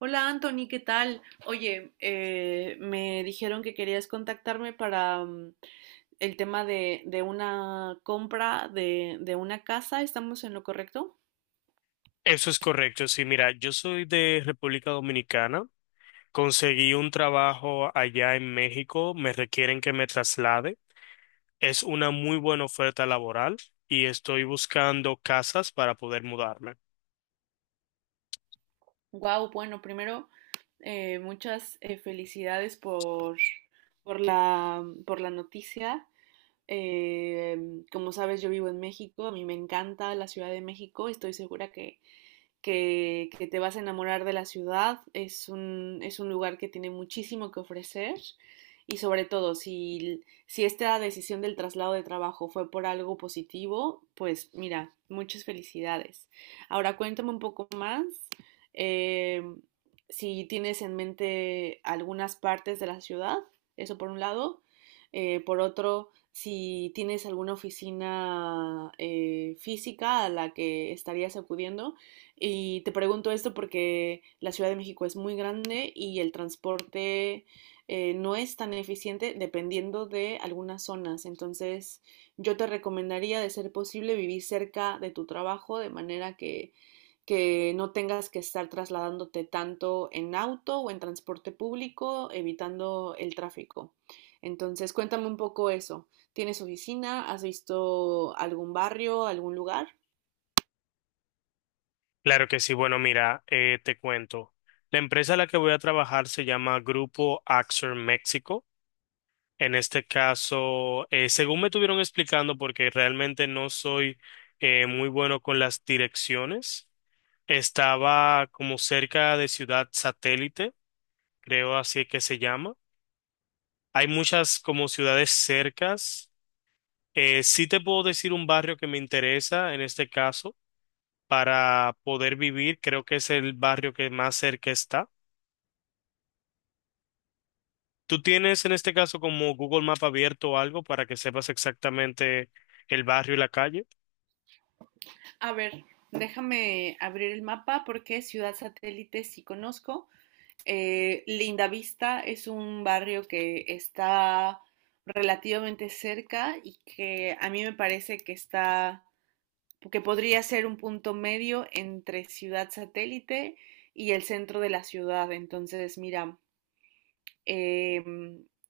Hola Anthony, ¿qué tal? Oye, me dijeron que querías contactarme para el tema de una compra de una casa. ¿Estamos en lo correcto? Eso es correcto. Sí, mira, yo soy de República Dominicana. Conseguí un trabajo allá en México. Me requieren que me traslade. Es una muy buena oferta laboral y estoy buscando casas para poder mudarme. Wow, bueno, primero, muchas felicidades por, por la noticia. Como sabes, yo vivo en México, a mí me encanta la Ciudad de México, estoy segura que te vas a enamorar de la ciudad. Es un lugar que tiene muchísimo que ofrecer y sobre todo si esta decisión del traslado de trabajo fue por algo positivo, pues mira, muchas felicidades. Ahora cuéntame un poco más. eh, si tienes en mente algunas partes de la ciudad, eso por un lado. Por otro, si tienes alguna oficina física a la que estarías acudiendo. Y te pregunto esto porque la Ciudad de México es muy grande y el transporte no es tan eficiente dependiendo de algunas zonas. Entonces, yo te recomendaría, de ser posible, vivir cerca de tu trabajo de manera que no tengas que estar trasladándote tanto en auto o en transporte público, evitando el tráfico. Entonces, cuéntame un poco eso. ¿Tienes oficina? ¿Has visto algún barrio, algún lugar? Claro que sí. Bueno, mira, te cuento. La empresa a la que voy a trabajar se llama Grupo Axer México. En este caso, según me estuvieron explicando, porque realmente no soy muy bueno con las direcciones. Estaba como cerca de Ciudad Satélite, creo así es que se llama. Hay muchas como ciudades cercas. Sí te puedo decir un barrio que me interesa en este caso para poder vivir. Creo que es el barrio que más cerca está. ¿Tú tienes en este caso como Google Map abierto o algo para que sepas exactamente el barrio y la calle? A ver, déjame abrir el mapa porque Ciudad Satélite sí conozco. Linda Vista es un barrio que está relativamente cerca y que a mí me parece que está, que podría ser un punto medio entre Ciudad Satélite y el centro de la ciudad. Entonces, mira, eh,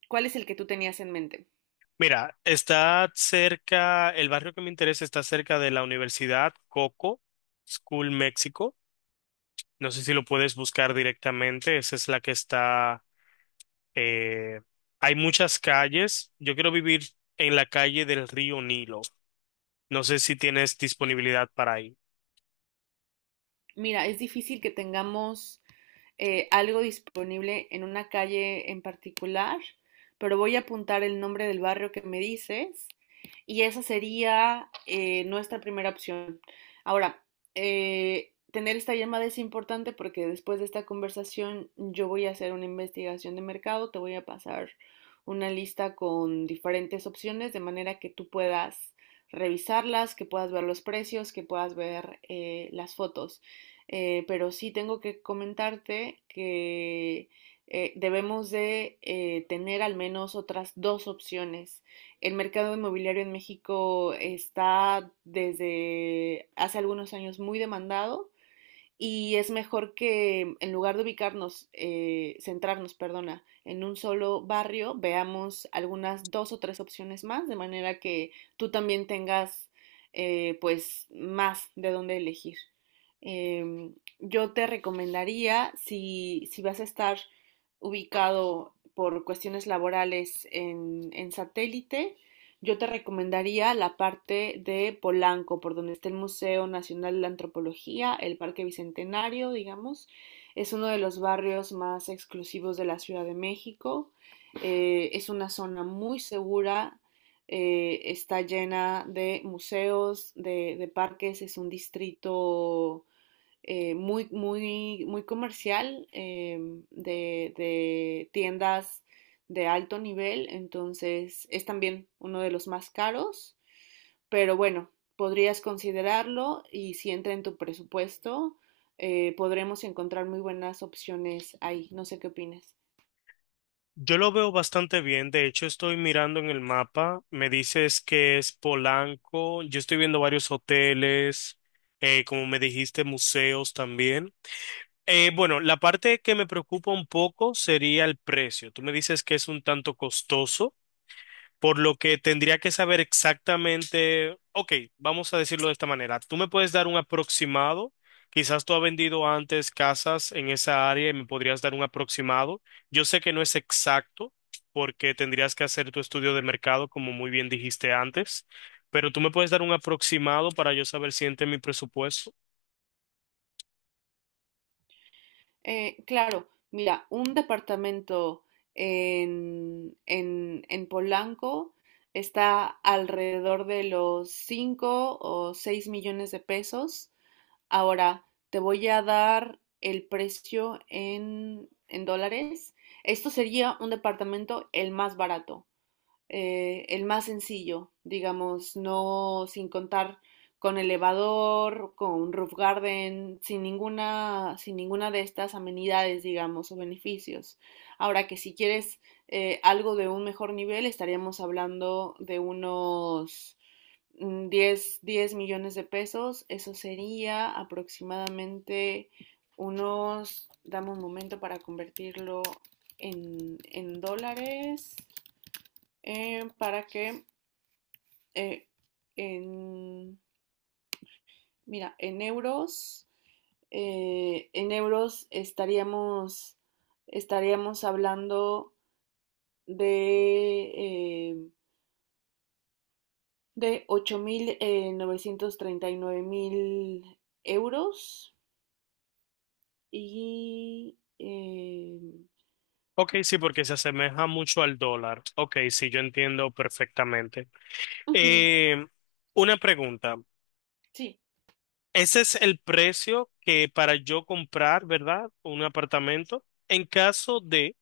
¿cuál es el que tú tenías en mente? Mira, está cerca, el barrio que me interesa está cerca de la Universidad Coco School México. No sé si lo puedes buscar directamente. Esa es la que está. eh, Hay muchas calles. Yo quiero vivir en la calle del río Nilo. No sé si tienes disponibilidad para ahí. Mira, es difícil que tengamos algo disponible en una calle en particular, pero voy a apuntar el nombre del barrio que me dices y esa sería nuestra primera opción. Ahora, tener esta llamada es importante porque después de esta conversación yo voy a hacer una investigación de mercado, te voy a pasar una lista con diferentes opciones de manera que tú puedas revisarlas, que puedas ver los precios, que puedas ver las fotos. Pero sí tengo que comentarte que debemos de tener al menos otras 2 opciones. El mercado inmobiliario en México está desde hace algunos años muy demandado y es mejor que en lugar de ubicarnos, centrarnos, perdona, en un solo barrio, veamos algunas 2 o 3 opciones más, de manera que tú también tengas pues más de dónde elegir. Yo te recomendaría, si vas a estar ubicado por cuestiones laborales en satélite, yo te recomendaría la parte de Polanco, por donde está el Museo Nacional de Antropología, el Parque Bicentenario, digamos. Es uno de los barrios más exclusivos de la Ciudad de México. Es una zona muy segura, está llena de museos, de parques, es un distrito muy, muy, muy comercial, de tiendas de alto nivel, entonces es también uno de los más caros, pero bueno, podrías considerarlo y si entra en tu presupuesto, podremos encontrar muy buenas opciones ahí. No sé qué opinas. Yo lo veo bastante bien. De hecho, estoy mirando en el mapa. Me dices que es Polanco. Yo estoy viendo varios hoteles, como me dijiste, museos también. Bueno, la parte que me preocupa un poco sería el precio. Tú me dices que es un tanto costoso, por lo que tendría que saber exactamente. Ok, vamos a decirlo de esta manera, tú me puedes dar un aproximado, quizás tú has vendido antes casas en esa área y me podrías dar un aproximado. Yo sé que no es exacto porque tendrías que hacer tu estudio de mercado, como muy bien dijiste antes, pero tú me puedes dar un aproximado para yo saber si entra en mi presupuesto. Claro, mira, un departamento en Polanco está alrededor de los 5 o 6 millones de pesos. Ahora, te voy a dar el precio en dólares. Esto sería un departamento el más barato, el más sencillo, digamos, no sin contar con elevador, con roof garden, sin ninguna de estas amenidades, digamos, o beneficios. Ahora que si quieres algo de un mejor nivel, estaríamos hablando de unos 10 millones de pesos. Eso sería aproximadamente unos, dame un momento para convertirlo en dólares eh, para que eh, en, mira, en euros estaríamos, estaríamos hablando de, eh, de 8.939.000 euros y... eh, Ok, sí, porque se asemeja mucho al dólar. Ok, sí, yo entiendo perfectamente. ujú, Eh, una pregunta. sí, Ese es el precio que para yo comprar, ¿verdad? Un apartamento. En caso de,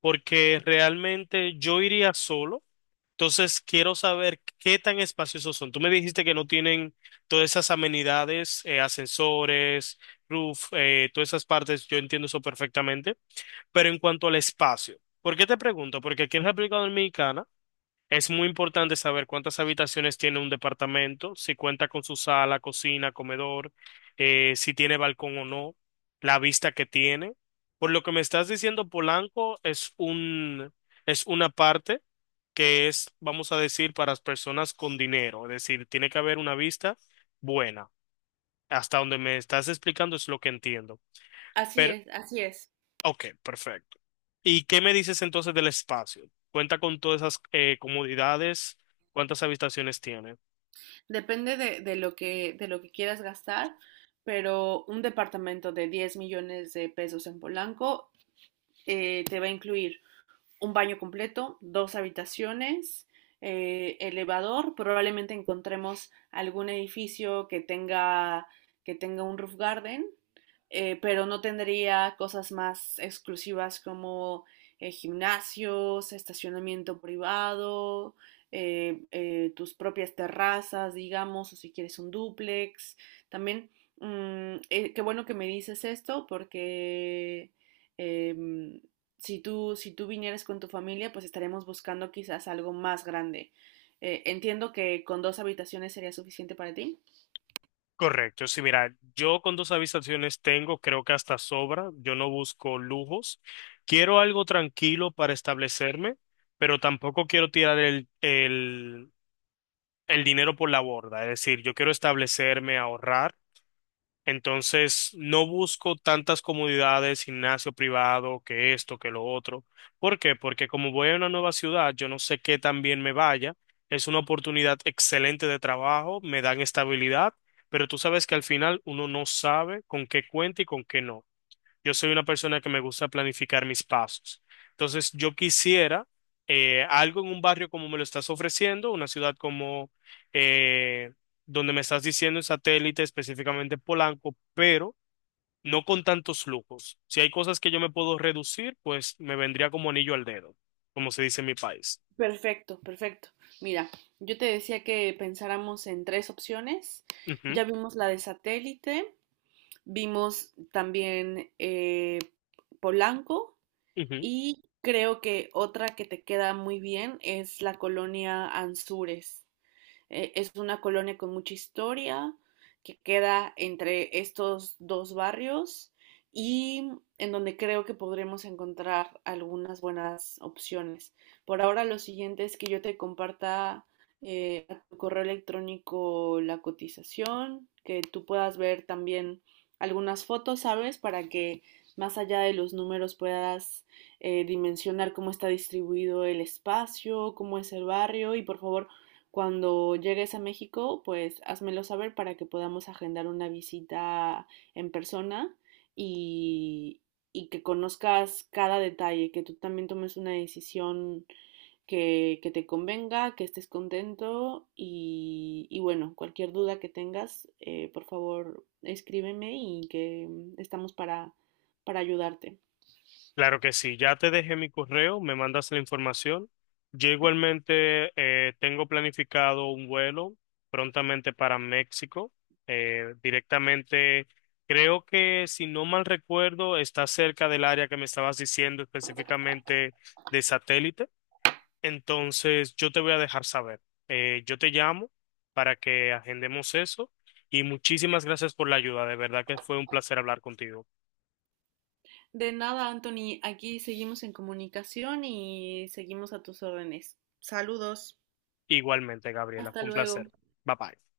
porque realmente yo iría solo, entonces quiero saber qué tan espaciosos son. Tú me dijiste que no tienen todas esas amenidades, ascensores, roof, todas esas partes, yo entiendo eso perfectamente. Pero en cuanto al espacio, ¿por qué te pregunto? Porque aquí en República Dominicana es muy importante saber cuántas habitaciones tiene un departamento, si cuenta con su sala, cocina, comedor, si tiene balcón o no, la vista que tiene. Por lo que me estás diciendo, Polanco es es una parte que es, vamos a decir, para las personas con dinero. Es decir, tiene que haber una vista buena. Hasta donde me estás explicando es lo que entiendo. así es, así es. Ok, perfecto. ¿Y qué me dices entonces del espacio? ¿Cuenta con todas esas comodidades? ¿Cuántas habitaciones tiene? Depende de lo de lo que quieras gastar, pero un departamento de 10 millones de pesos en Polanco te va a incluir un baño completo, 2 habitaciones, elevador. Probablemente encontremos algún edificio que tenga un roof garden, pero no tendría cosas más exclusivas como gimnasios, estacionamiento privado, tus propias terrazas, digamos, o si quieres un dúplex. También, qué bueno que me dices esto porque, em, si tú vinieras con tu familia, pues estaremos buscando quizás algo más grande. Entiendo que con 2 habitaciones sería suficiente para ti. Correcto, sí, mira, yo con dos habitaciones tengo, creo que hasta sobra, yo no busco lujos, quiero algo tranquilo para establecerme, pero tampoco quiero tirar el dinero por la borda, es decir, yo quiero establecerme, ahorrar. Entonces, no busco tantas comodidades, gimnasio privado, que esto, que lo otro. ¿Por qué? Porque como voy a una nueva ciudad, yo no sé qué tan bien me vaya. Es una oportunidad excelente de trabajo, me dan estabilidad, pero tú sabes que al final uno no sabe con qué cuenta y con qué no. Yo soy una persona que me gusta planificar mis pasos. Entonces, yo quisiera algo en un barrio como me lo estás ofreciendo, una ciudad como eh, donde me estás diciendo en satélite, específicamente Polanco, pero no con tantos lujos. Si hay cosas que yo me puedo reducir, pues me vendría como anillo al dedo, como se dice en mi país. Perfecto, perfecto. Mira, yo te decía que pensáramos en 3 opciones. Ujú, Ya vimos la de satélite, vimos también Polanco, ujú. y creo que otra que te queda muy bien es la colonia Anzures. Es una colonia con mucha historia que queda entre estos 2 barrios y en donde creo que podremos encontrar algunas buenas opciones. Por ahora lo siguiente es que yo te comparta a tu correo electrónico la cotización, que tú puedas ver también algunas fotos, ¿sabes? Para que más allá de los números puedas dimensionar cómo está distribuido el espacio, cómo es el barrio, y por favor cuando llegues a México, pues házmelo saber para que podamos agendar una visita en persona y, y que conozcas cada detalle, que tú también tomes una decisión que te convenga, que estés contento y bueno, cualquier duda que tengas, por favor escríbeme y que estamos para ayudarte. Claro que sí, ya te dejé mi correo, me mandas la información. Yo igualmente tengo planificado un vuelo prontamente para México, directamente, creo que si no mal recuerdo, está cerca del área que me estabas diciendo específicamente de satélite. Entonces, yo te voy a dejar saber. Yo te llamo para que agendemos eso y muchísimas gracias por la ayuda. De verdad que fue un placer hablar contigo. De nada, Anthony, aquí seguimos en comunicación y seguimos a tus órdenes. Saludos. Igualmente, Gabriela, Hasta fue un luego. placer. Bye bye.